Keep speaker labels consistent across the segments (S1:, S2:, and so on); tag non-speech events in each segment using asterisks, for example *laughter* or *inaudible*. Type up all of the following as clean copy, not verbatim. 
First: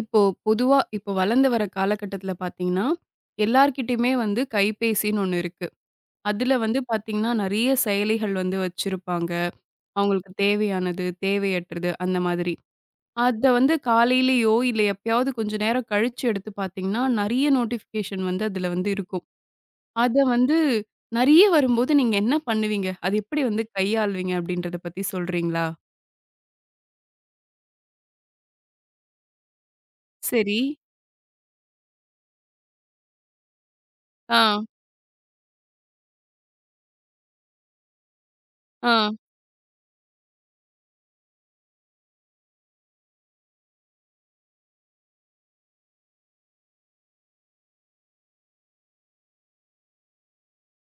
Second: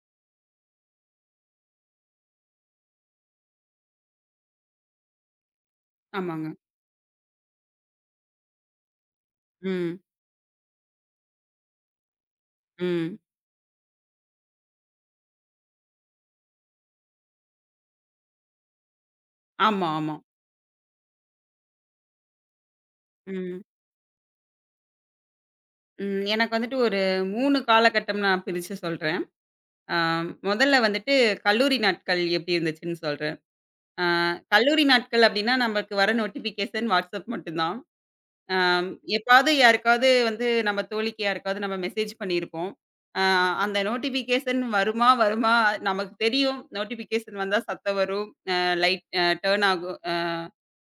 S1: இப்போ பொதுவா இப்போ வளர்ந்து வர காலகட்டத்தில பார்த்தீங்கன்னா, எல்லார்கிட்டயுமே வந்து கைபேசின்னு ஒண்ணு இருக்கு.
S2: ஆமாங்க.
S1: அதுல வந்து பார்த்தீங்கன்னா, நெறைய செயலிகள் வந்து வச்சிருப்பாங்க.
S2: ம்.
S1: அவங்களுக்கு தேவையானது, தேவையற்றது அந்த மாதிரி.
S2: ம்.
S1: அத வந்து காலையிலயோ, இல்ல எப்பயாவது கொஞ்ச நேரம் கழிச்சு எடுத்து பார்த்தீங்கன்னா, நெறைய நோட்டிஃபிகேஷன் வந்து அதுல வந்து இருக்கும்.
S2: ஆமா, ஆமா.
S1: அத வந்து நெறைய வரும்போது நீங்க என்ன பண்ணுவீங்க? அது எப்படி
S2: ம்.
S1: வந்து கையாளுவீங்க அப்படின்றத பத்தி சொல்றீங்களா?
S2: ம். எனக்கு வந்துட்டு ஒரு 3 காலகட்டம் நான் பிரிச்சு சொல்றேன். ஆ
S1: சரி.
S2: முதல்ல வந்துட்டு கல்லூரி நாட்கள் எப்படி இருந்துச்சுன்னு சொல்றேன். ஆ
S1: ஆ,
S2: கல்லூரி நாட்கள் அப்படின்னா, நமக்கு வர நோட்டிஃபிகேஷன் WhatsApp மட்டும் தான். ஆம்,
S1: ஆ.
S2: எப்பாவது யாருக்காவது வந்து நம்ம தோழிக்கு யாருக்காவது நம்ம மெசேஜ் பண்ணியிருப்போம். அ அந்த நோட்டிஃபிகேஷன் வருமா வருமா நமக்கு தெரியும். நோட்டிஃபிகேஷன் வந்தா சத்தம் வரும். அ லைட் டர்ன் ஆகும்.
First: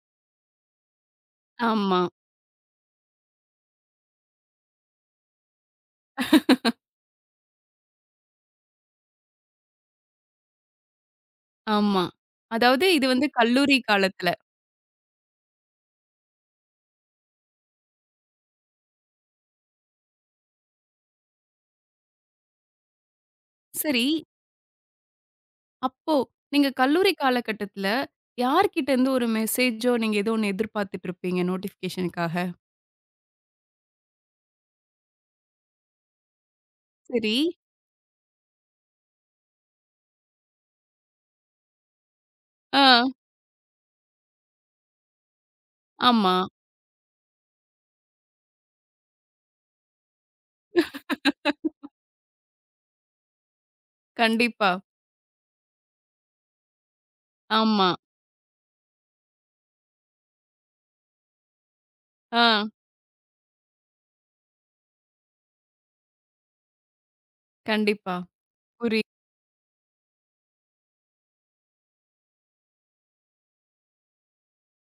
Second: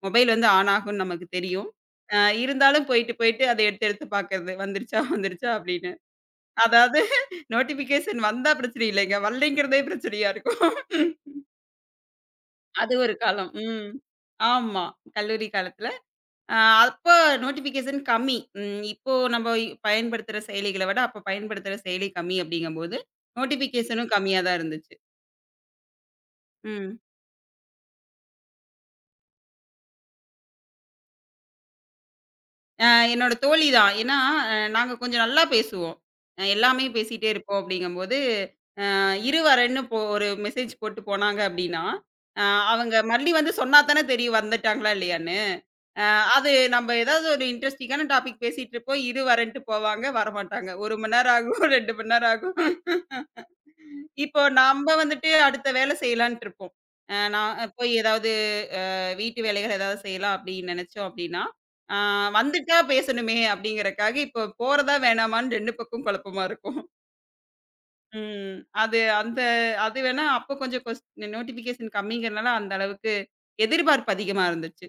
S2: மொபைல் வந்து ஆன் ஆகும்னு நமக்கு தெரியும்.
S1: ஆமா,
S2: அ இருந்தாலும் போயிட்டு, போயிட்டு அத எடுத்து எடுத்து பார்க்கறது. வந்துருச்சா, வந்துருச்சா அப்படின்னு. அதாவது நோட்டிஃபிகேஷன் வந்தா பிரச்சனை இல்லைங்க. வரலைங்கிறதே பிரச்சனையா இருக்கும்.
S1: ஆமா. அதாவது
S2: அது
S1: இது
S2: ஒரு
S1: வந்து
S2: காலம்.
S1: கல்லூரி
S2: ம்.
S1: காலத்துல.
S2: ஆமா. கல்லூரி காலத்துல அ அப்ப நோட்டிஃபிகேஷன் கம்மி. ம். இப்போ நம்ம பயன்படுத்துற செயலிகள விட, அப்ப பயன்படுத்துற செயலி கம்மி அப்படிங்கம்போது,
S1: சரி.
S2: நோட்டிஃபிகேஷனும் கம்மியா தான் இருந்துச்சு.
S1: அப்போ, நீங்க
S2: ம்.
S1: கல்லூரி காலகட்டத்துல யார்கிட்ட இருந்து ஒரு மெசேஜோ, நீங்க ஏதோ ஒண்ணு எதிர்பார்த்துட்டு இருப்பீங்க நோட்டிஃபிகேஷனுக்காக.
S2: அ என்னோட தோழி தான். ஏன்னா, நாங்க கொஞ்சம் நல்லா பேசுவோம். எல்லாமே பேசிட்டே
S1: சரி.
S2: இருப்போம் அப்படிங்கம்போது, இரு வரேன்னு இப்போ ஒரு மெசேஜ் போட்டு போனாங்க அப்படின்னா, அ
S1: ஆ,
S2: அவங்க மறுபடி வந்து சொன்னா தானே தெரியும் வந்துட்டாங்களா இல்லையான்னு. அ
S1: ஆமா.
S2: அது நம்ம ஏதாவது ஒரு இன்ட்ரஸ்டிங்கான டாபிக் பேசிட்டு இருப்போம். இரு வரேன்ட்டு போவாங்க, வரமாட்டாங்க. 1 மணி நேரம் ஆகும், *laughs* 2 மணி நேரம் ஆகும். இப்போ
S1: கண்டிப்பா.
S2: நம்ப வந்துட்டு அடுத்த வேல செய்யலான்ட்டு இருப்போம். நான்
S1: ஆமா.
S2: போய் ஏதாவது வீட்டு வேலைகள் ஏதாவது செய்யலாம் அப்படின்னு நெனச்சோம் அப்படின்னா, ஆ
S1: ஆ,
S2: வந்துட்டா பேசணுமே அப்படிங்கிறக்காக இப்போ போறதா வேணாமான்னு 2 பக்கம் குழப்பமா இருக்கும்.
S1: கண்டிப்பா.
S2: ம். அது
S1: புரியுது.
S2: அந்த அது வேணா அப்போ கொஞ்சம் நோட்டிஃபிகேஷன் கம்மிங்கிறனால அந்த அளவுக்கு எதிர்பார்ப்பு அதிகமா இருந்துச்சு.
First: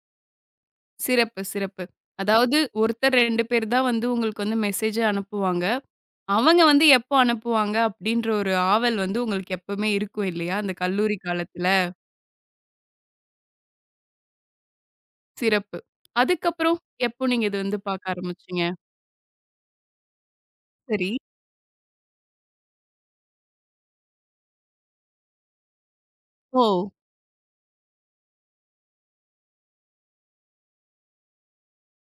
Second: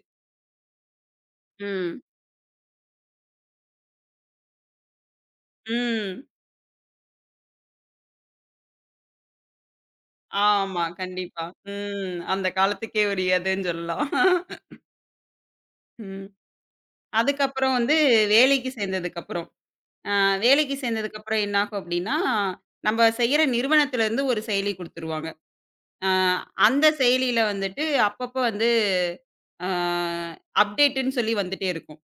S1: சிறப்பு, சிறப்பு.
S2: ம்.
S1: அதாவது ஒருத்தர் 2 பேர் தான் வந்து உங்களுக்கு வந்து மெசேஜே அனுப்புவாங்க.
S2: ம்.
S1: அவங்க வந்து எப்போ அனுப்புவாங்க அப்படின்ற ஒரு ஆவல் வந்து உங்களுக்கு எப்பவுமே இருக்கும் இல்லையா? அந்த
S2: ஆமா.
S1: கல்லூரி
S2: கண்டிப்பா.
S1: காலத்துல.
S2: ம். அந்த காலத்துக்கே உரியதுன்னு சொல்லலாம். *laughs*
S1: சிறப்பு.
S2: ம்.
S1: அதுக்கப்புறம் எப்போ நீங்க இது
S2: அதுக்கப்புறம்
S1: வந்து
S2: வந்து
S1: பார்க்க ஆரம்பிச்சீங்க?
S2: வேலைக்கு சேர்ந்ததுக்கப்புறம். வேலைக்கு
S1: சரி.
S2: சேர்ந்ததுக்கப்புறம் என்னாகும் அப்படின்னா, நம்ப செய்யற நிறுவனத்திலருந்து ஒரு செயலி குடுத்துருவாங்க. அ
S1: ஓ!
S2: அந்த செயலியில வந்துட்டு அப்பப்ப வந்து அ அப்டேட்டுன்னு சொல்லி வந்துட்டே இருக்கும்.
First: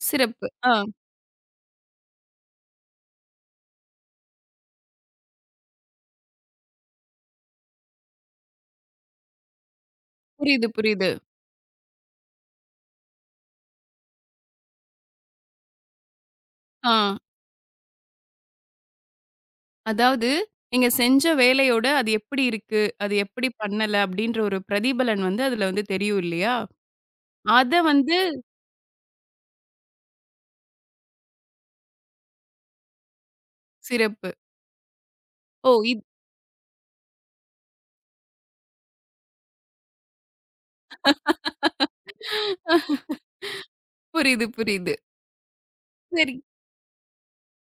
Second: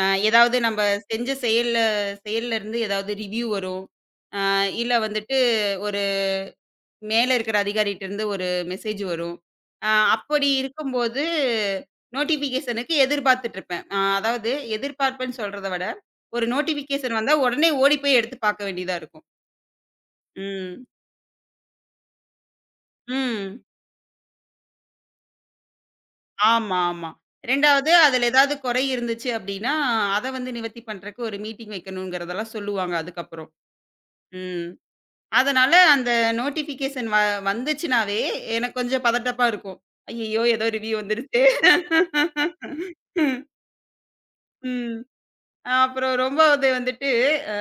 S2: அ
S1: சிறப்பு.
S2: ஏதாவது
S1: ஆ.
S2: நம்ப செஞ்ச செயல்லருந்து ஏதாவது ரிவ்யூ வரும். அ இல்ல வந்துட்டு ஒரு மேல இருக்கிற அதிகாரிட்டருந்து ஒரு மெசேஜ் வரும். அ அப்படி
S1: புரியுது, புரியுது.
S2: இருக்கும்போது நோட்டிஃபிகேஷனுக்கு எதிர்பார்த்துட்டுருப்பேன். அதாவது எதிர்பார்ப்பேன்னு சொல்றத விட, ஒரு
S1: ஆ.
S2: நோட்டிஃபிகேஷன் வந்தா உடனே ஓடி போய் எடுத்து பார்க்க வேண்டியதா இருக்கும்.
S1: அதாவது
S2: ம்.
S1: நீங்க செஞ்ச வேலையோட அது எப்படி இருக்கு? அது எப்படி
S2: ம்.
S1: பண்ணல? அப்படின்ற ஒரு பிரதிபலன் வந்து அதுல வந்து தெரியும் இல்லையா?
S2: ஆமா, ஆமா.
S1: அத
S2: 2வது
S1: வந்து
S2: அதுல ஏதாவது குறை இருந்துச்சு அப்படின்னா, அத வந்து நிவர்த்தி பண்றக்கு ஒரு மீட்டிங் வைக்கணுங்கிறதெல்லாம் சொல்லுவாங்க அதுக்கப்புறம்.
S1: சிறப்பு.
S2: ம். அதனால
S1: ஓ!
S2: அந்த நோட்டிஃபிகேஷன் வந்துச்சுனாவே, எனக்கு கொஞ்சம் பதட்டமா இருக்கும். ஐயய்யோ! ஏதோ ரிவ்யூ வந்துருச்சு.
S1: புரியுது, புரியுது.
S2: ம். அப்புறம்
S1: சரி.
S2: 9வது வந்துட்டு, அ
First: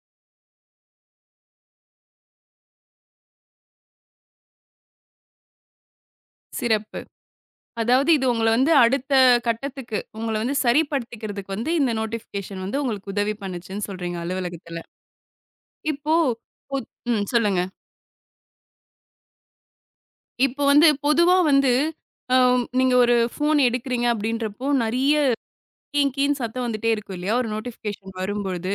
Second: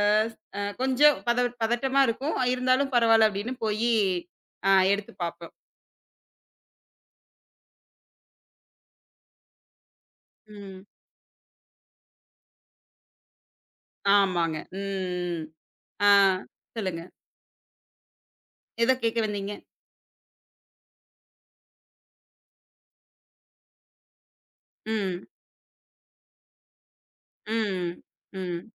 S2: அ கொஞ்சம் பதட்டமா இருக்கும். இருந்தாலும் பரவால்ல அப்படின்னு போயி எடுத்து பார்ப்போம்.
S1: சிறப்பு. அதாவது இது உங்கள வந்து அடுத்த கட்டத்துக்கு, உங்கள வந்து
S2: ம்.
S1: சரிப்படுத்திக்கிறதுக்கு வந்து இந்த நோட்டிஃபிகேஷன் வந்து உங்களுக்கு உதவி பண்ணுச்சுன்னு சொல்றீங்க
S2: ஆமாங்க.
S1: அலுவலகத்துல.
S2: ம். ம். ஆ.
S1: இப்போ
S2: சொல்லுங்க.
S1: ம் சொல்லுங்க.
S2: ஏதோ கேட்க வந்தீங்க.
S1: இப்போ வந்து பொதுவா வந்து அ நீங்க ஒரு ஃபோன் எடுக்கிறீங்க அப்படின்றப்போ நெறைய
S2: ம்.
S1: கீங் கீன்னு சத்தம் வந்துட்டே இருக்கும் இல்லையா? ஒரு
S2: ம்.
S1: நோட்டிஃபிகேஷன்
S2: ம்.
S1: வரும்பொழுது.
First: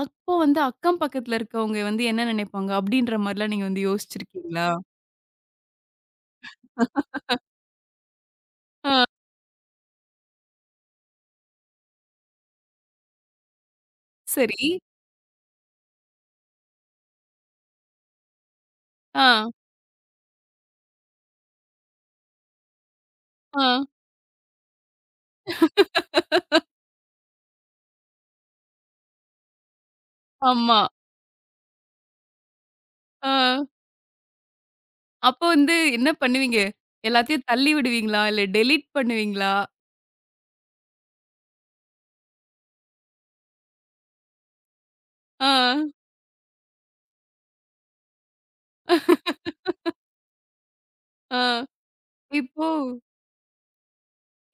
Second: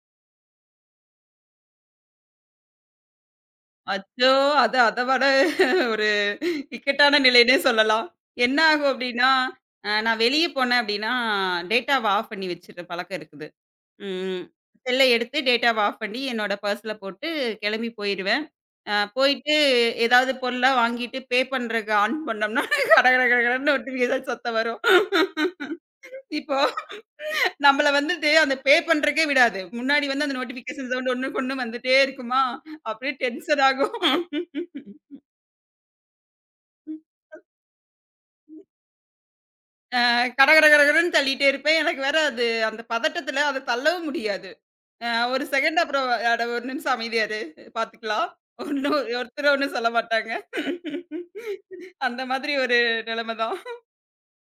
S1: அப்போ வந்து அக்கம் பக்கத்துல இருக்கவங்க வந்து என்ன நினைப்பாங்க? அப்டின்ற மாரிலாம் நீங்க வந்து
S2: அச்சோ!
S1: யோசிச்சிருக்கீங்களா?
S2: அது அத விட ஒரு இக்கட்டான நிலைன்னே சொல்லலாம். என்ன ஆகும் அப்டின்னா, நான் வெளிய போனேன் அப்டின்னா, டேட்டாவ ஆஃப் பண்ணி வச்சுற பழக்கம் இருக்குது. ம்.
S1: சரி.
S2: செல்ல எடுத்து டேட்டாவ ஆஃப் பண்ணி என்னோட பர்ஸ்ல போட்டு கெளம்பி போயிருவேன்.
S1: ஆ,
S2: போயிட்டு ஏதாவது பொருளா வாங்கிட்டு பே பண்றக்கு ஆன் பண்ணோம்னா, கட கட கட
S1: ஆ.
S2: கடன்னு நோட்டிஃபிகேஷன் சத்தம் வரும். இப்போ நம்மள வந்துட்டு அந்த பே பண்றதுக்கே விடாது. முன்னாடி வந்து அந்த
S1: ஆமா.
S2: நோட்டிஃபிகேஷன் சவுண்ட் ஒண்ணுக்கு ஒண்ணு கொண்டு வந்துட்டே இருக்குமா, அப்படியே
S1: ஆ.
S2: டென்ஷன் ஆகும்.
S1: அப்போ வந்து என்ன பண்ணுவீங்க? எல்லாத்தையும் தள்ளி விடுவீங்களா? இல்ல டெலீட் பண்ணுவீங்களா?
S2: கட கட கடகடன்னு தள்ளிட்டே இருப்பேன். எனக்கு வேற அது அந்த பதட்டத்துல அத தள்ளவும் முடியாது. ஒரு
S1: ஆ,
S2: செகண்ட் அப்புறம் அட ஒரு நிமிஷம் அமைதியா இரு பார்த்துக்கலாம். ஒண்ணும் ஒருத்தர் ஒண்ணும் சொல்ல மாட்டாங்க.
S1: ஆ.
S2: அந்த மாதிரி
S1: இப்போ
S2: ஒரு நிலைமை தான்.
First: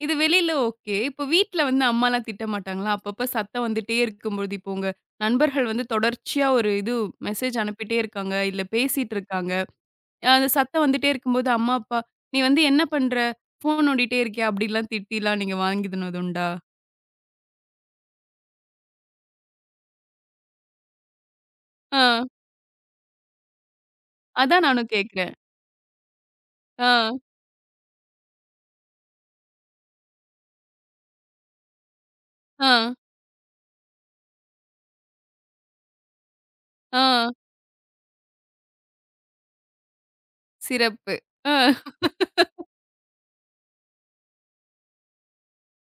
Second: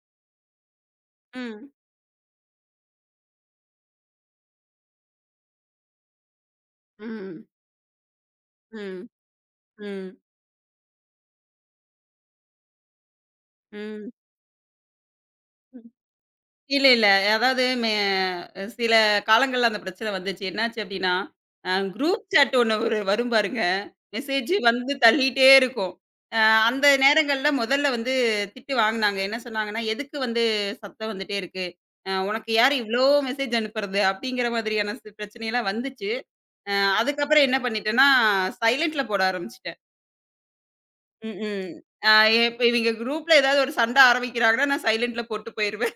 S1: இது வெளில ஓகே. இப்போ வீட்ல
S2: ம்.
S1: வந்து அம்மாலாம் திட்ட மாட்டாங்களா? அப்பப்ப சத்தம் வந்துட்டே இருக்கும்பொழுது, இப்போ உங்க நண்பர்கள் வந்து தொடர்ச்சியா ஒரு இது
S2: ம்.
S1: மெசேஜ் அனுப்பிட்டே இருக்காங்க. இல்ல
S2: ம்.
S1: பேசிட்டு இருக்காங்க.
S2: ம்.
S1: அந்த சத்தம் வந்துட்டே இருக்கும்போது, அம்மா, அப்பா, "நீ வந்து என்ன பண்ற? ஃபோன்
S2: ம்.
S1: நோண்டிட்டே இருக்கியா?" அப்படிலாம் திட்டிலாம் நீங்க வாங்கிதுனது உண்டா?
S2: இல்ல, இல்ல. அதாவது சில காலங்கள்ல அந்த பிரச்சனை வந்துச்சு. என்னாச்சு அப்டின்னா,
S1: ஆ.
S2: குரூப் சாட் ஒண்ணு ஒரு வரும் பாருங்க. மெசேஜ்
S1: அதான் நானும்
S2: வந்து
S1: கேட்கிறேன்.
S2: தள்ளிட்டே இருக்கும். அ அந்த
S1: ஆ,
S2: நேரங்கள்ல முதல்ல வந்து திட்டு வாங்குனாங்க. என்ன சொன்னாங்கன்னா, "எதுக்கு வந்து சத்தம் வந்துட்டே இருக்கு? உனக்கு
S1: ஆ,
S2: யாரு இவ்ளோ மெசேஜ் அனுப்புறது?" அப்படிங்கிற மாதிரியான பிரச்சனைலாம் வந்துச்சு. அ
S1: ஆ.
S2: அதுக்கப்புறம் என்ன பண்ணிட்டேன்னா, சைலன்ட்ல போட ஆரம்பிச்சுட்டேன்.
S1: சிறப்பு. ஆ,
S2: ம்ஹ்ம். அ இப்ப இவிங்க குரூப்ல ஏதாவது ஒரு சண்ட ஆரம்பிக்கிறாங்கன்னா, நான் சைலன்ட்ல போட்டு போயிருவேன்.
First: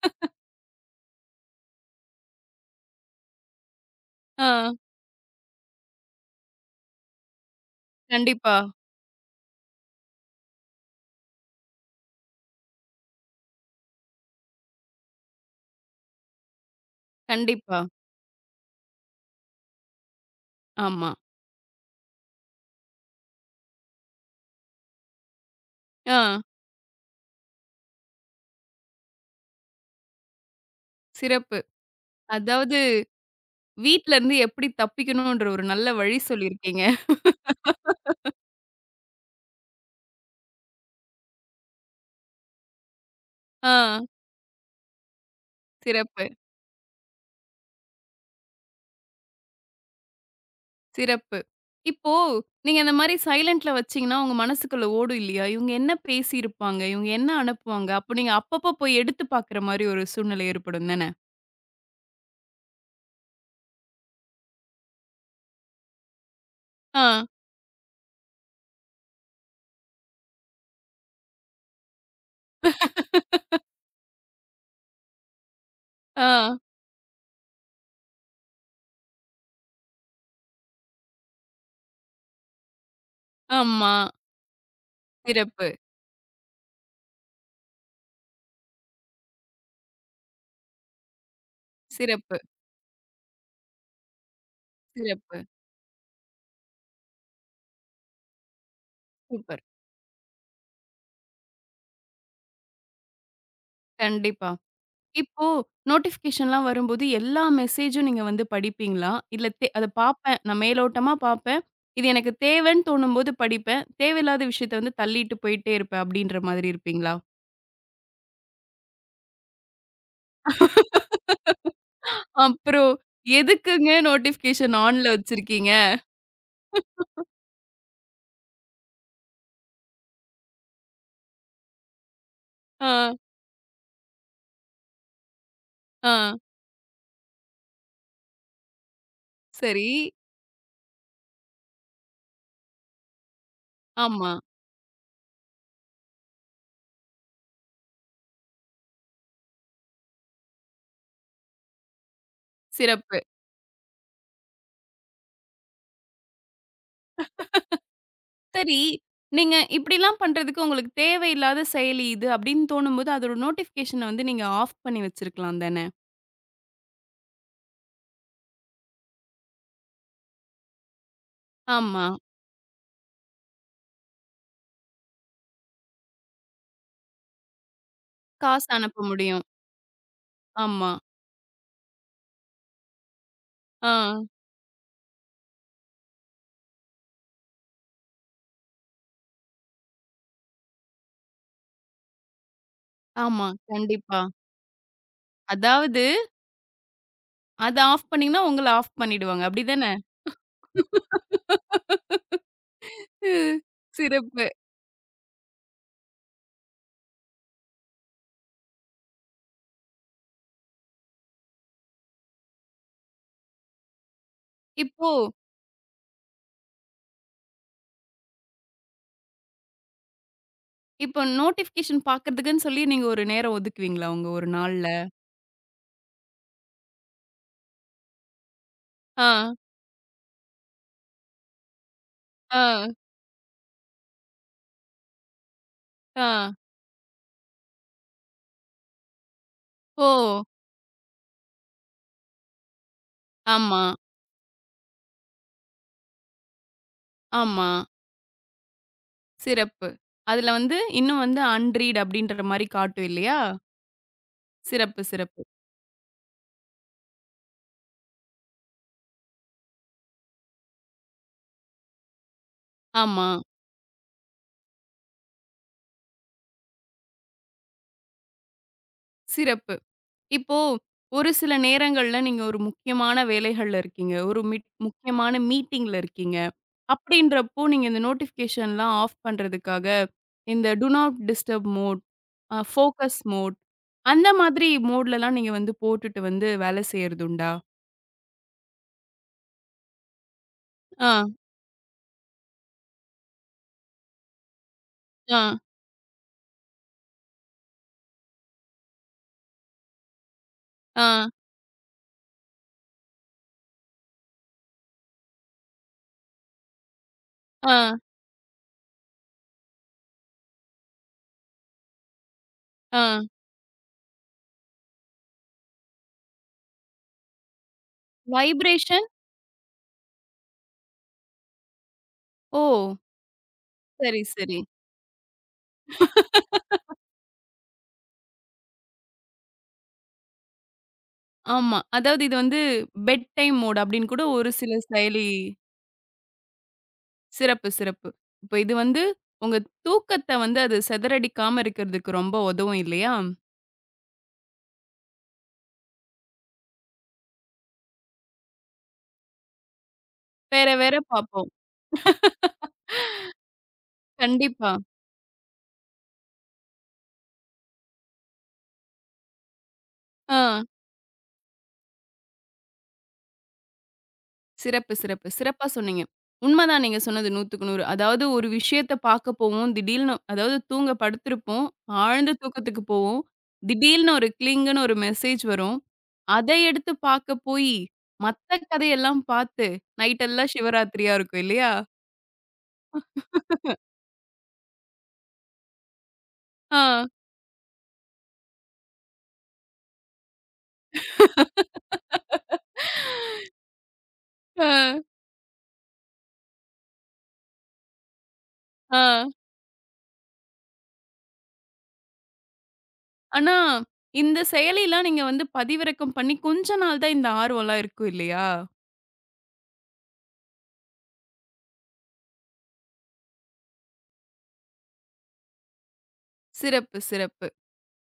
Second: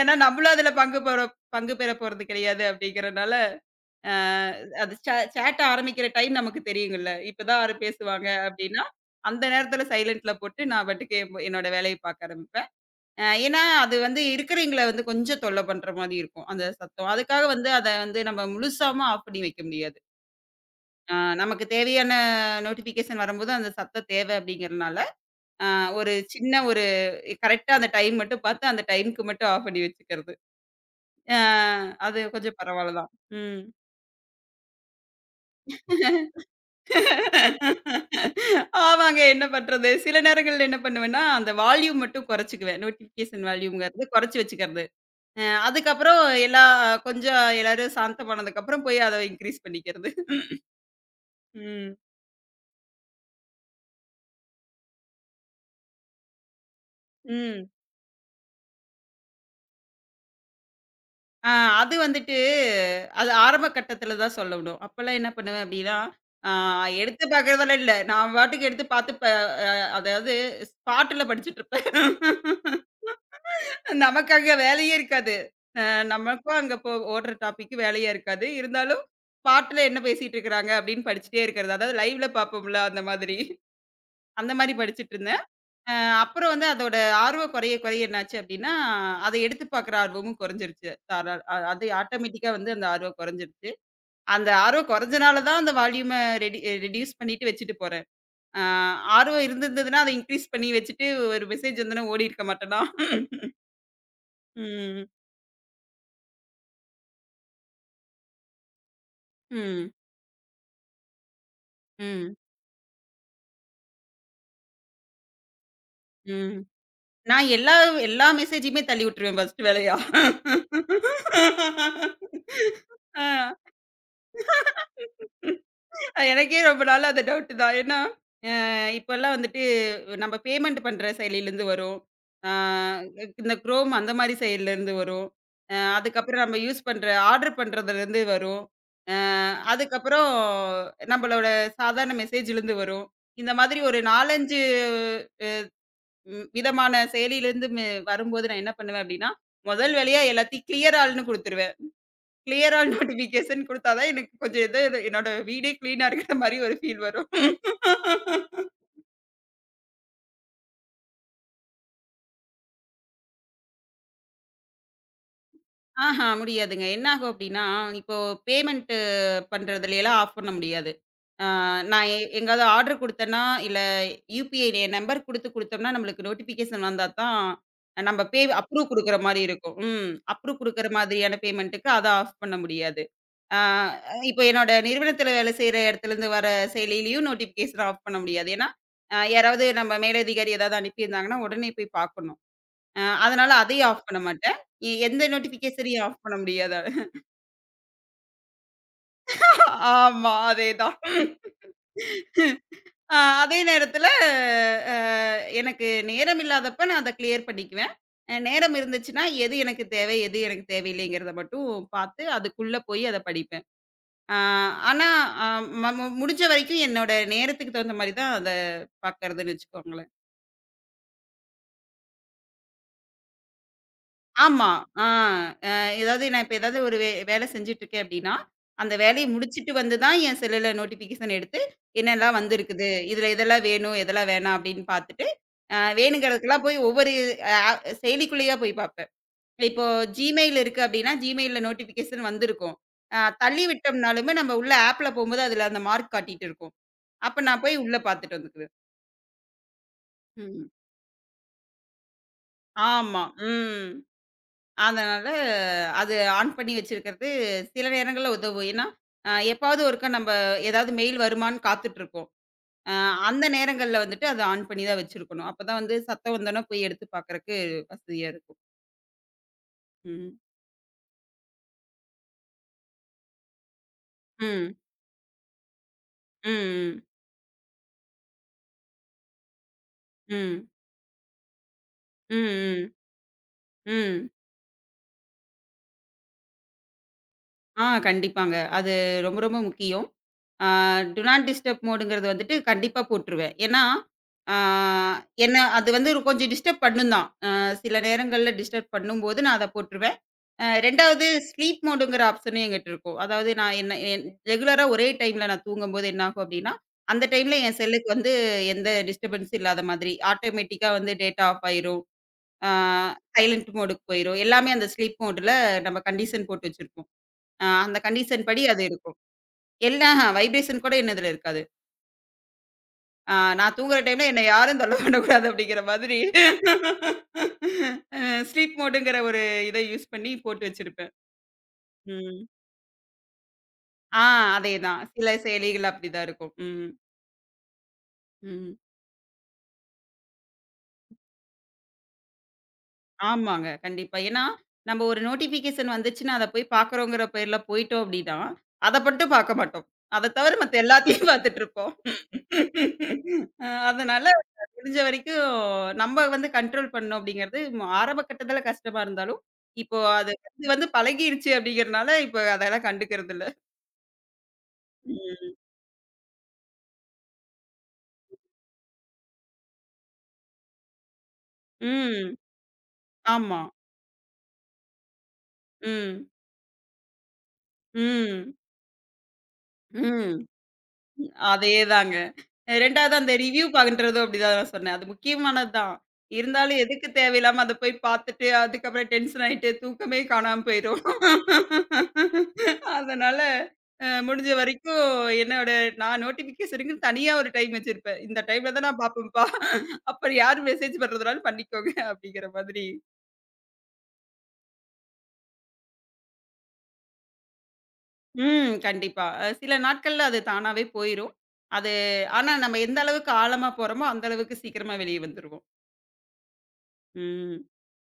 S2: ஏன்னா, நம்மளும் அதுல பங்கு பெற போறது கிடையாது அப்படிங்கிறனால, அ
S1: ஆ.
S2: அது சேட்ட ஆரம்பிக்கிற டைம் நமக்கு தெரியுங்கல்ல. இப்பதான் யாரு பேசுவாங்க
S1: கண்டிப்பா,
S2: அப்படின்னா, அந்த நேரத்துல சைலன்ட்ல போட்டு நான் பாட்டுக்கு என்னோட வேலைய பார்க்க ஆரம்பிப்பேன். ஏன்னா, அது வந்து இருக்கிறவைங்கள வந்து கொஞ்சம் தொல்ல பண்ற மாரி இருக்கும், அந்த சத்தம். அதுக்காக வந்து
S1: கண்டிப்பா.
S2: அத வந்து நம்ம முழுசாவும் ஆஃப் பண்ணி வைக்க முடியாது.
S1: ஆமா.
S2: அ நமக்கு தேவையான நோட்டிஃபிகேஷன் வரும்போது அந்த சத்தம் தேவை அப்படிங்கிறனால ஆ ஒரு
S1: ஆ.
S2: சின்ன ஒரு கரெக்ட்டா அந்த டைம் மட்டும் பார்த்து, அந்த டைம்க்கு மட்டும் ஆஃப் பண்ணி வச்சுக்கிறது. ஆ
S1: சிறப்பு.
S2: அது கொஞ்சம்
S1: அதாவது
S2: பரவால்ல தான். ம்.
S1: வீட்ல இருந்து எப்படி தப்பிக்கணுன்ற ஒரு நல்ல வழி
S2: *laughs*
S1: சொல்லியிருக்கீங்க.
S2: ஆமாங்க. என்ன பண்றது? சில நேரங்கள்ல என்ன பண்ணுவேன்னா, அந்த வால்யூம் மட்டும் குறைச்சுக்குவேன். நோட்டிஃபிகேஷன்
S1: ஆ.
S2: வால்யூம்ங்கிறது குறைச்சு வச்சுக்கிறது. அ அதுக்கப்புறம்
S1: சிறப்பு.
S2: எல்லா கொஞ்சம் எல்லாரும் சாந்தமானதுக்கப்புறம் போய் அத இன்கிரீஸ் பண்ணிக்கிறது.
S1: சிறப்பு.
S2: ம்.
S1: இப்போ நீங்க இந்த மாரி சைலன்ட்ல வச்சீங்கன்னா, உங்க மனசுக்குள்ள ஓடும் இல்லையா? இவங்க என்ன பேசியிருப்பாங்க? இவங்க என்ன
S2: ம்.
S1: அனுப்புவாங்க? அப்போ நீங்க அப்பப்போ போய் எடுத்து பார்க்குற மாரி ஒரு சூழ்நிலை ஏற்படும் தானே?
S2: ஆ அது வந்துட்டு அது ஆரம்ப கட்டத்தில தான் சொல்லணும். அப்பலாம் என்ன பண்ணுவேன் அப்படின்னா, ஆ எடுத்து
S1: ஆ.
S2: பார்க்குறதெல்லாம் இல்ல. நான் பாட்டுக்கு எடுத்து பார்த்து ப அ அதாவது ஸ்பாட்டுல படிச்சுட்டுருப்பேன். நமக்கு அங்க வேலையே இருக்காது.
S1: ஆ.
S2: நமக்கும் அங்க ஓடுற டாபிக் வேலையா இருக்காது. இருந்தாலும் ஸ்பாட்ல என்ன பேசிட்டு இருக்கிறாங்க அப்படின்னு படிச்சுட்டே இருக்கிறது. அதாவது லைவ்ல பார்ப்போம்ல அந்த மாதிரி.
S1: ஆமா.
S2: அந்த மாரி படிச்சுட்டு இருந்தேன்.
S1: சிறப்பு,
S2: அ அப்புறம் வந்து அதோட ஆர்வம் குறைய குறைய என்னாச்சு அப்டின்னா, அத எடுத்து பாக்குற ஆர்வமும் குறைஞ்சிருச்சு. தாரா அ அது
S1: சிறப்பு,
S2: ஆட்டோமேட்டிக்கா வந்து அந்த ஆர்வம் குறைஞ்சிருச்சு. அந்த ஆர்வம் குறைஞ்சனால
S1: சிறப்பு.
S2: தான் அந்த வால்யூம ரெடி ரெடியூஸ் பண்ணிட்டு வச்சுட்டு போறேன். அ ஆர்வம்
S1: சூப்பர்.
S2: இருந்திருந்ததுன்னா, அத இன்கிரீஸ் பண்ணி வச்சுட்டு ஒரு மெசேஜ் வந்தோனே ஓடி இருக்க மாட்டேனா?
S1: கண்டிப்பா.
S2: ம்.
S1: இப்போ நோட்டிஃபிகேஷன்லாம் வரும்போது எல்லா மெசேஜும் நீங்க வந்து படிப்பீங்களா? இல்ல அத
S2: ம்.
S1: பார்ப்பேன். நான் மேலோட்டமா பார்ப்பேன். இது எனக்கு
S2: ம்.
S1: தேவைன்னு தோணும்போது படிப்பேன். தேவையில்லாத விஷயத்த வந்து தள்ளிட்டு போயிட்டே இருப்பேன். அப்படின்ற
S2: ம்.
S1: மாதிரி
S2: நான் எல்லா எல்லா மெசேஜயுமே தள்ளி விட்டுருவேன் ஃபர்ஸ்ட் வேலையா.
S1: இருப்பீங்களா? அப்புறம்
S2: *laughs* அ.
S1: எதுக்குங்க நோட்டிஃபிகேஷன் ஆன்ல வச்சிருக்கீங்க?
S2: எனக்கே ரொம்ப நாளா அந்த டவுட் தான். ஏன்னா, அ இப்பல்லாம் வந்துட்டு நம்ம பேமெண்ட் பண்ற செயலிலேருந்து வரும். அ
S1: ஆ,
S2: இந்த குரோம் அந்த மாரி செயலிலேருந்து வரும்.
S1: ஆ.
S2: அதுக்கப்புறம் நம்ம யூஸ் பண்ற ஆர்டர் பண்றதுலேருந்து வரும். அ
S1: சரி.
S2: அதுக்கப்புறம் நம்மளோட சாதாரண மெசேஜ்லேருந்து வரும். இந்த மாதிரி ஒரு
S1: ஆமா.
S2: 4, 5 விதமான செயலிலேருந்து வரும்போது நான் என்ன பண்ணுவேன் அப்டின்னா, முதல் வேலையா எல்லாத்தையும் கிளியர் ஆல்ன்னு குடுத்துருவேன். கிளியர் ஆல்
S1: சிறப்பு.
S2: நோட்டிஃபிகேஷன் குடுத்தா தான் எனக்கு கொஞ்சம் ஏதோ இது என்னோட வீடே கிளீனா இருக்கிற மாரி ஒரு ஃபீல் வரும்.
S1: சரி, நீங்க இப்படிலாம் பண்றதுக்கு உங்களுக்கு தேவையில்லாத செயலி இது அப்படின்னு தோணும்போது, அதோட நோட்டிஃபிகேஷன வந்து நீங்க ஆஃப் பண்ணி வச்சிருக்கலாம் தானே?
S2: ஆஹா முடியாதுங்க. என்ன ஆகும் அப்டின்னா, இப்போ பேமெண்ட் பண்றதுலலாம் ஆஃப் பண்ண முடியாது. ஆ
S1: ஆமா.
S2: நான் எங்கேயாவது ஆர்டர் குடுத்தேன்னா, இல்ல யுபிஐ நம்பர் குடுத்தோம்னா, நம்மளுக்கு நோட்டிஃபிகேஷன் வந்தா தான் நம்ம பே
S1: காசு
S2: அப்ரூவ்
S1: அனுப்ப
S2: குடுக்குற மாரி
S1: முடியும்.
S2: இருக்கும். ம். அப்ரூவ் குடுக்குற
S1: ஆமா.
S2: மாதிரியான பேமெண்ட்டுக்கு அத ஆஃப் பண்ண முடியாது. ஆ
S1: ஆ.
S2: இப்ப என்னோட நிறுவனத்தில வேலை செய்ற இடத்துலருந்து வர செயலிலயும் நோட்டிஃபிகேஷன் ஆஃப் பண்ண முடியாது. ஏன்னா, யாராவது நம்ம மேலதிகாரி ஏதாவது அனுப்பியிருந்தாங்கன்னா, உடனே போய் பார்க்கணும்.
S1: ஆமா.
S2: அதனால அதையும் ஆஃப்
S1: கண்டிப்பா.
S2: பண்ண மாட்டேன். எந்த
S1: அதாவது
S2: நோட்டிஃபிகேஷனையும் ஆஃப் பண்ண முடியாது.
S1: அத ஆஃப் பண்ணீங்கன்னா, உங்கள ஆஃப் பண்ணிடுவாங்க.
S2: *laughs*
S1: அப்படிதானே?
S2: ஆமா, அதேதான். அதே நேரத்தில
S1: சிறப்பு.
S2: அ எனக்கு நேரம் இல்லாதப்ப நான் அத கிளியர் பண்ணிக்குவேன். நேரம் இருந்துச்சுன்னா, எது எனக்கு தேவை, எது எனக்கு தேவையில்லைங்கிறத மட்டும் பார்த்து, அதுக்குள்ள போய் அத படிப்பேன். ஆ, ஆனா,
S1: இப்போ
S2: அ ம மு முடிஞ்ச வரைக்கும் என்னோட நேரத்துக்கு தகுந்த மாரி தான் அத பாக்கறதுன்னு வச்சுக்கோங்களேன்.
S1: இப்போ நோட்டிஃபிகேஷன் பாக்கறதுக்குன்னு சொல்லி நீங்க ஒரு நேரம் ஒதுக்குவீங்களா உங்க ஒரு
S2: ஆமா.
S1: நாள்ல?
S2: ஆ, அ ஏதாவது நான் இப்ப ஏதாவது ஒரு வேலை செஞ்சுட்டுருக்கேன் அப்டின்னா, அந்த வேலைய
S1: ஆ,
S2: முடிச்சுட்டு வந்து தான் என் செல்லுல நோட்டிஃபிகேஷன் எடுத்து, என்னெல்லாம்
S1: ஆ,
S2: வந்திருக்குது, இதுல எதெல்லாம் வேணும், எதெல்லாம் வேணாம் அப்டின்னு பாத்துட்டு,
S1: ஆ.
S2: வேணுங்கிறதுக்கெல்லாம் போய் ஒவ்வொரு அ செயலிக்குள்ளேயா போய் பாப்பேன். இப்போ
S1: ஓ!
S2: Gmail இருக்கு அப்டின்னா, Gmailல நோட்டிஃபிகேஷன் வந்திருக்கும். தள்ளி
S1: ஆமா,
S2: விட்டோம்னாலுமே நம்ம உள்ள ஆப்ல போம்போது அதுல அந்த மார்க் காட்டிட்டு இருக்கும். அப்ப நான்
S1: ஆமா.
S2: போய் உள்ள பாத்துட்டு வந்துக்குவேன்.
S1: சிறப்பு. அதுல
S2: ம்.
S1: வந்து இன்னும் வந்து அன்ரீட் அப்படின்ற மாரி காட்டும்
S2: ஆமா.
S1: இல்லையா?
S2: ம்.
S1: சிறப்பு,
S2: அதனால
S1: சிறப்பு.
S2: அது ஆன் பண்ணி வச்சிருக்கிறது சில நேரங்கள்ல உதவும். ஏன்னா, எப்பாவது ஒருக்கா நம்ம ஏதாவது மெயில் வருமான்னு காத்துட்ருப்போம். அ
S1: ஆமா,
S2: அந்த நேரங்கள்ல வந்துட்டு அத ஆன் பண்ணி தான் வச்சிருக்கணும். அப்பதான் வந்து சத்தம் வந்தோனே போய் எடுத்து பார்க்கறக்கு வசதியா இருக்கும்.
S1: சிறப்பு.
S2: ம்.
S1: இப்போ ஒரு சில நேரங்கள்ல நீங்க ஒரு முக்கியமான வேலைகள்ல இருக்கீங்க. ஒரு மிட்
S2: ம்.
S1: முக்கியமான மீட்டிங்ல இருக்கீங்க.
S2: ம்.
S1: அப்படின்றப்போ நீங்க இந்த நோட்டிஃபிகேஷன்லாம் ஆஃப் பண்றதுக்காக
S2: ம். ம்.
S1: இந்த டூ நாட் டிஸ்டர்ப் மோட்,
S2: ம்.
S1: அ
S2: ம்.
S1: ஃபோக்கஸ் மோட் அந்த
S2: ம்.
S1: மாதிரி மோட்லலாம் நீங்க வந்து போட்டுட்டு வந்து வேலை செய்யறதுண்டா?
S2: கண்டிப்பாங்க. அது ரொம்ப ரொம்ப முக்கியம். Ah do
S1: ah,
S2: not disturb மோடுங்கிறது வந்துட்டு கண்டிப்பா போட்டுருவேன். ஏன்னா, ஆ
S1: ஆ,
S2: என்ன அது வந்து ஒரு கொஞ்சம் டிஸ்டர்ப் பண்ணும் தான். சில நேரங்கள்ல டிஸ்டர்ப் பண்ணும்போது நான் அத போட்டுருவேன். 2வது
S1: ஆ.
S2: ஸ்லீப் மோடுங்கிற ஆப்ஷனும் என்கிட்ட இருக்கும். அதாவது நான் என்ன ரெகுலரா ஒரே டைம்ல நான் தூங்கும்போது என்னாகும் அப்டின்னா, அந்த டைம்ல என்
S1: ஆ,
S2: செல்லுக்கு வந்து எந்த டிஸ்டர்பன்ஸும் இல்லாத மாதிரி, ஆட்டோமேட்டிக்கா வந்து டேட்டா ஆஃப் ஆயிரும். ஆ
S1: ஆ.
S2: சைலன்ட் மோடுக்கு போயிரும். எல்லாமே அந்த ஸ்லீப் மோடுல நம்ம கண்டிஷன் போட்டு வச்சிருப்போம். அந்த கண்டிஷன் படி அது
S1: வைப்ரேஷன்?
S2: இருக்கும். எல்லா வைப்ரேஷன் கூட என்னதுல இருக்காது.
S1: ஓ!
S2: நான் தூங்குற
S1: சரி,
S2: டைம்ல என்ன
S1: சரி.
S2: யாரும் தொல்ல பண்ணக்கூடாது அப்படிங்கிற மாதிரி அ ஸ்லீப் மோடுங்கிற ஒரு இத யூஸ் பண்ணி போட்டு வச்சிருப்பேன்.
S1: ஆமா. அதாவது இது
S2: ம்.
S1: வந்து பெட் டைம் மோட் அப்படின்னு கூட
S2: ஆ
S1: ஒரு சில
S2: அதேதான்.
S1: செயலி
S2: சில செயலிகள் அப்படிதான் இருக்கும். ம்.
S1: சிறப்பு, சிறப்பு. இப்ப இது
S2: ம்.
S1: வந்து உங்க தூக்கத்த வந்து அது சிதறடிக்காம இருக்கிறதுக்கு ரொம்ப உதவும் இல்லையா?
S2: ஆமாங்க. கண்டிப்பா. ஏன்னா, நம்ம ஒரு நோட்டிஃபிகேஷன் வந்துச்சுன்னா, அத போய் பார்க்குறோங்கிற பேர்ல போயிட்டோம் அப்டின்னா, அத மட்டும் பார்க்க மாட்டோம். அத தவிர
S1: வேற,
S2: மத்த
S1: வேற
S2: எல்லாத்தையும் *laughs*
S1: பார்ப்போம்.
S2: பார்த்துட்டுருப்போம். அதனால
S1: கண்டிப்பா.
S2: முடிஞ்ச வரைக்கும் நம்ம வந்து கண்ட்ரோல் பண்ணணும் அப்டிங்கிறது ஆரம்ப கட்டத்துல கஷ்டமா இருந்தாலும், இப்போ அது
S1: ஆ.
S2: வந்து வந்து பழகிருச்சு அப்டிங்கிறனால, இப்ப அதெல்லாம் கண்டுக்கறதில்ல.
S1: சிறப்பு, சிறப்பு.
S2: ம்.
S1: சிறப்பா சொன்னீங்க. உண்மதான் நீங்க சொன்னது 100க்கு 100. அதாவது ஒரு விஷயத்த பார்க்க போவோம். திடீல்னு அதாவது தூங்க படுத்திருப்போம். ஆழ்ந்த
S2: ம்.
S1: தூக்கத்துக்கு போவோம்.
S2: ஆமா.
S1: திடீல்னு ஒரு கிளிங்குன்னு ஒரு மெசேஜ் வரும்.
S2: ம்.
S1: அத எடுத்து பாக்க போயி,
S2: ம்.
S1: மத்த கதையெல்லாம் பாத்து, நைட்
S2: ம்.
S1: எல்லாம் சிவராத்திரியா இருக்கும் இல்லையா?
S2: அதேதாங்க. 2வது அந்த ரிவ்யூ பண்றதும் அப்படிதான் நான் சொன்னேன். அது முக்கியமானது தான். இருந்தாலும்
S1: ஆ.
S2: எதுக்கு தேவையில்லாம அத போய் பார்த்துட்டு, அதுக்கப்புறம் டென்ஷன் ஆயிட்டு தூக்கமே காணாம போயிரும். அதனால முடிஞ்ச
S1: ஆ,
S2: வரைக்கும் என்னோட நான் நோட்டிஃபிகேஷனுக்குன்னு தனியா ஒரு டைம் வச்சிருப்பேன். இந்த டைம்ல தான் நான்
S1: ஆ.
S2: பார்ப்பேன்ப்பா. அப்புறம் யார் மெசேஜ் பண்றதுனாலும் பண்ணிக்கோங்க அப்படிங்கிற மாதிரி.
S1: ஆனா, இந்த செயலிலாம் நீங்க வந்து பதிவிறக்கம் பண்ணி கொஞ்ச நாள் தான் இந்த ஆர்வம்லாம் இருக்கும் இல்லையா?
S2: ம். கண்டிப்பா. சில நாட்கள்ல அது தானாவே போயிரும். அது ஆனா நம்ம எந்த அளவுக்கு ஆழமா போறோமோ, அந்த அளவுக்கு சீக்கிரமா வெளிய வந்துருவோம்.
S1: சிறப்பு, சிறப்பு.
S2: ம்.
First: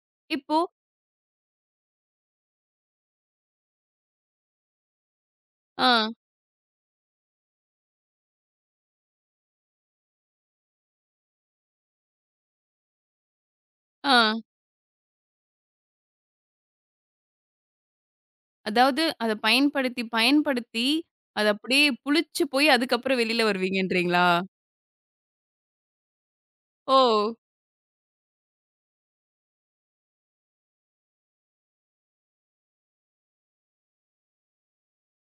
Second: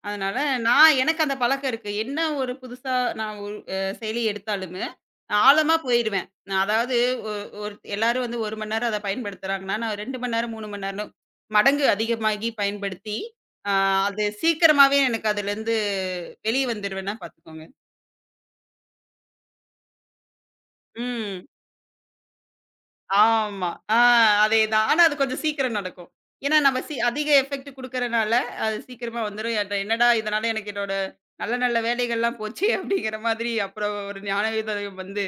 S2: அதனால
S1: இப்போ
S2: நான் எனக்கு அந்த பழக்கம் இருக்கு. என்ன ஒரு புதுசா நான் ஒரு செயலி எடுத்தாலுமே, ஆழமா
S1: ஆ,
S2: போயிருவேன். நான் அதாவது ஒ ஒரு எல்லாரும் வந்து 1 மணி நேரம் அத பயன்படுத்துறாங்கன்னா, நான் 2 மணி நேரம், 3 மணி நேரம் மடங்கு அதிகமாகி பயன்படுத்தி, ஆ
S1: ஆ.
S2: அது சீக்கிரமாவே எனக்கு அதுலருந்து வெளிய வந்துருவேன்னா பாத்துக்கோங்க.
S1: அதாவது அத பயன்படுத்தி, பயன்படுத்தி,
S2: ம்.
S1: அது அப்படியே புளிச்சு போய் அதுக்கப்புறம் வெளில
S2: ஆமா. ஆ
S1: வருவீங்கன்றீங்களா?
S2: அதேதான். ஆனா அது கொஞ்சம் சீக்கிரம் நடக்கும். ஏன்னா நம்ம
S1: ஓ!
S2: அதிக எஃபெக்ட் குடுக்கறனால, அது சீக்கிரமா வந்துரும். என்னடா இதனால எனக்கு என்னோட நல்ல நல்ல வேலைகள்லாம் போச்சே! *laughs* அப்படிங்கிற மாதிரி அப்புறம் ஒரு ஞானவேதயம் வந்து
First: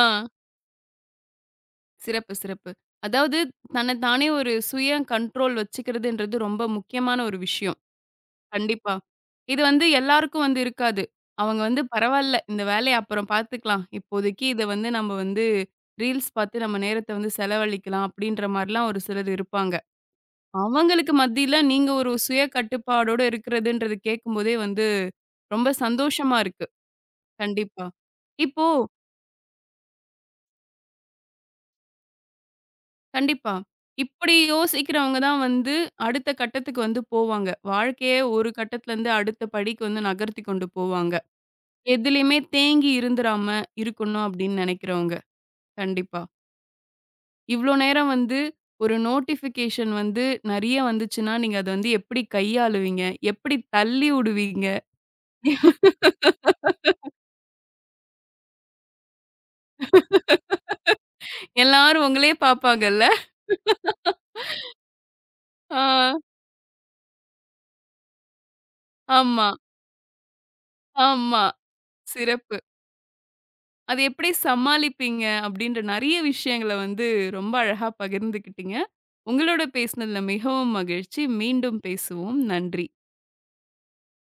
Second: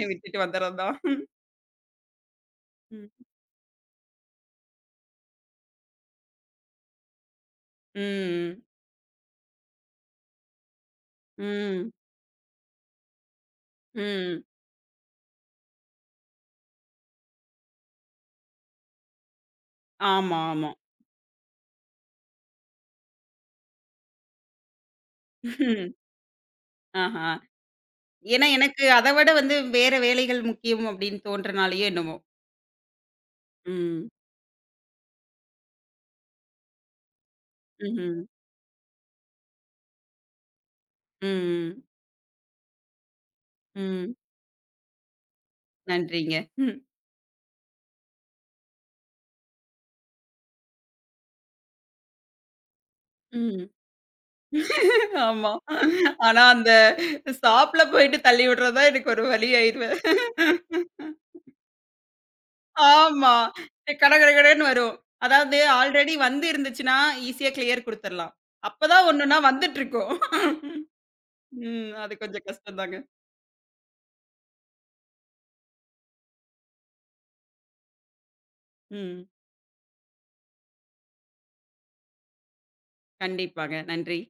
S1: ஆ.
S2: விட்டுட்டு வந்துறது தான்.
S1: சிறப்பு, சிறப்பு.
S2: ம்.
S1: அதாவது தன்னை தானே ஒரு சுய கண்ட்ரோல் வச்சுக்கிறதுன்றது ரொம்ப முக்கியமான ஒரு விஷயம்.
S2: ம்.
S1: கண்டிப்பா. இது வந்து எல்லாருக்கும் வந்து இருக்காது. அவங்க வந்து
S2: ம்.
S1: பரவால்ல இந்த வேலைய அப்புறம் பார்த்துக்கலாம்.
S2: ம்.
S1: இப்போதைக்கு இத வந்து நம்ம வந்து ரீல்ஸ் பார்த்து நம்ம நேரத்த வந்து செலவழிக்கலாம் அப்படின்ற மாரிலாம் ஒரு சிலர் இருப்பாங்க.
S2: ஆமா, ஆமா.
S1: அவங்களுக்கு மத்தியில நீங்க ஒரு சுய கட்டுப்பாடோட இருக்கிறதுன்றது கேட்கும்போதே வந்து
S2: *laughs*
S1: ரொம்ப
S2: ம்.
S1: சந்தோஷமா இருக்கு.
S2: ஆஹா.
S1: கண்டிப்பா.
S2: ஏன்னா
S1: இப்போ
S2: எனக்கு அத விட வந்து வேற வேலைகள் முக்கியம் அப்படின்னு தோன்றனாலயோ என்னமோ!
S1: கண்டிப்பா.
S2: ம்.
S1: இப்படி யோசிக்கிறவங்க தான் வந்து அடுத்த கட்டத்துக்கு வந்து போவாங்க. வாழ்க்கையே
S2: ம்ஹ்ம்.
S1: ஒரு கட்டத்துலருந்து அடுத்த படிக்கு வந்து நகர்த்தி கொண்டு போவாங்க.
S2: ம். ம்.
S1: எதுலயுமே தேங்கி இருந்துராம
S2: ம்.
S1: இருக்கணும் அப்படின்னு நினைக்கிறவங்க. கண்டிப்பா.
S2: நன்றிங்க. ம்.
S1: இவ்ளோ நேரம் வந்து ஒரு நோட்டிஃபிகேஷன் வந்து நெறைய வந்துச்சுன்னா, நீங்க அத வந்து எப்படி கையாளுவீங்க? எப்படி
S2: ம்.
S1: தள்ளி உடுவீங்க?
S2: ஆமா. ஆனா அந்த ஷாப்ல போயிட்டு தள்ளி விடுறது தான் எனக்கு ஒரு வழி ஆயிருவேன்.
S1: எல்லாரும் உங்களையே பார்ப்பாங்கல்ல.
S2: ஆமா. கட கட கடன்னு வரும். அதாவது ஆல்ரெடி
S1: ஆ
S2: வந்து இருந்துச்சுன்னா, ஈஸியா கிளியர் குடுத்துரலாம். அப்பதான் ஒண்ணுன்னா
S1: ஆமா,
S2: வந்துட்டுருக்கும்.
S1: ஆமா.
S2: ம். அது கொஞ்சம்
S1: சிறப்பு.
S2: கஷ்டம் தாங்க.
S1: அது எப்படி சமாளிப்பீங்க? அப்படின்ற நெறைய விஷயங்கள வந்து ரொம்ப அழகா பகிர்ந்துக்கிட்டீங்க.
S2: ம்.
S1: உங்களோட பேசினதுல மிகவும் மகிழ்ச்சி. மீண்டும் பேசுவோம். நன்றி.
S2: கண்டிப்பாங்க. நன்றி.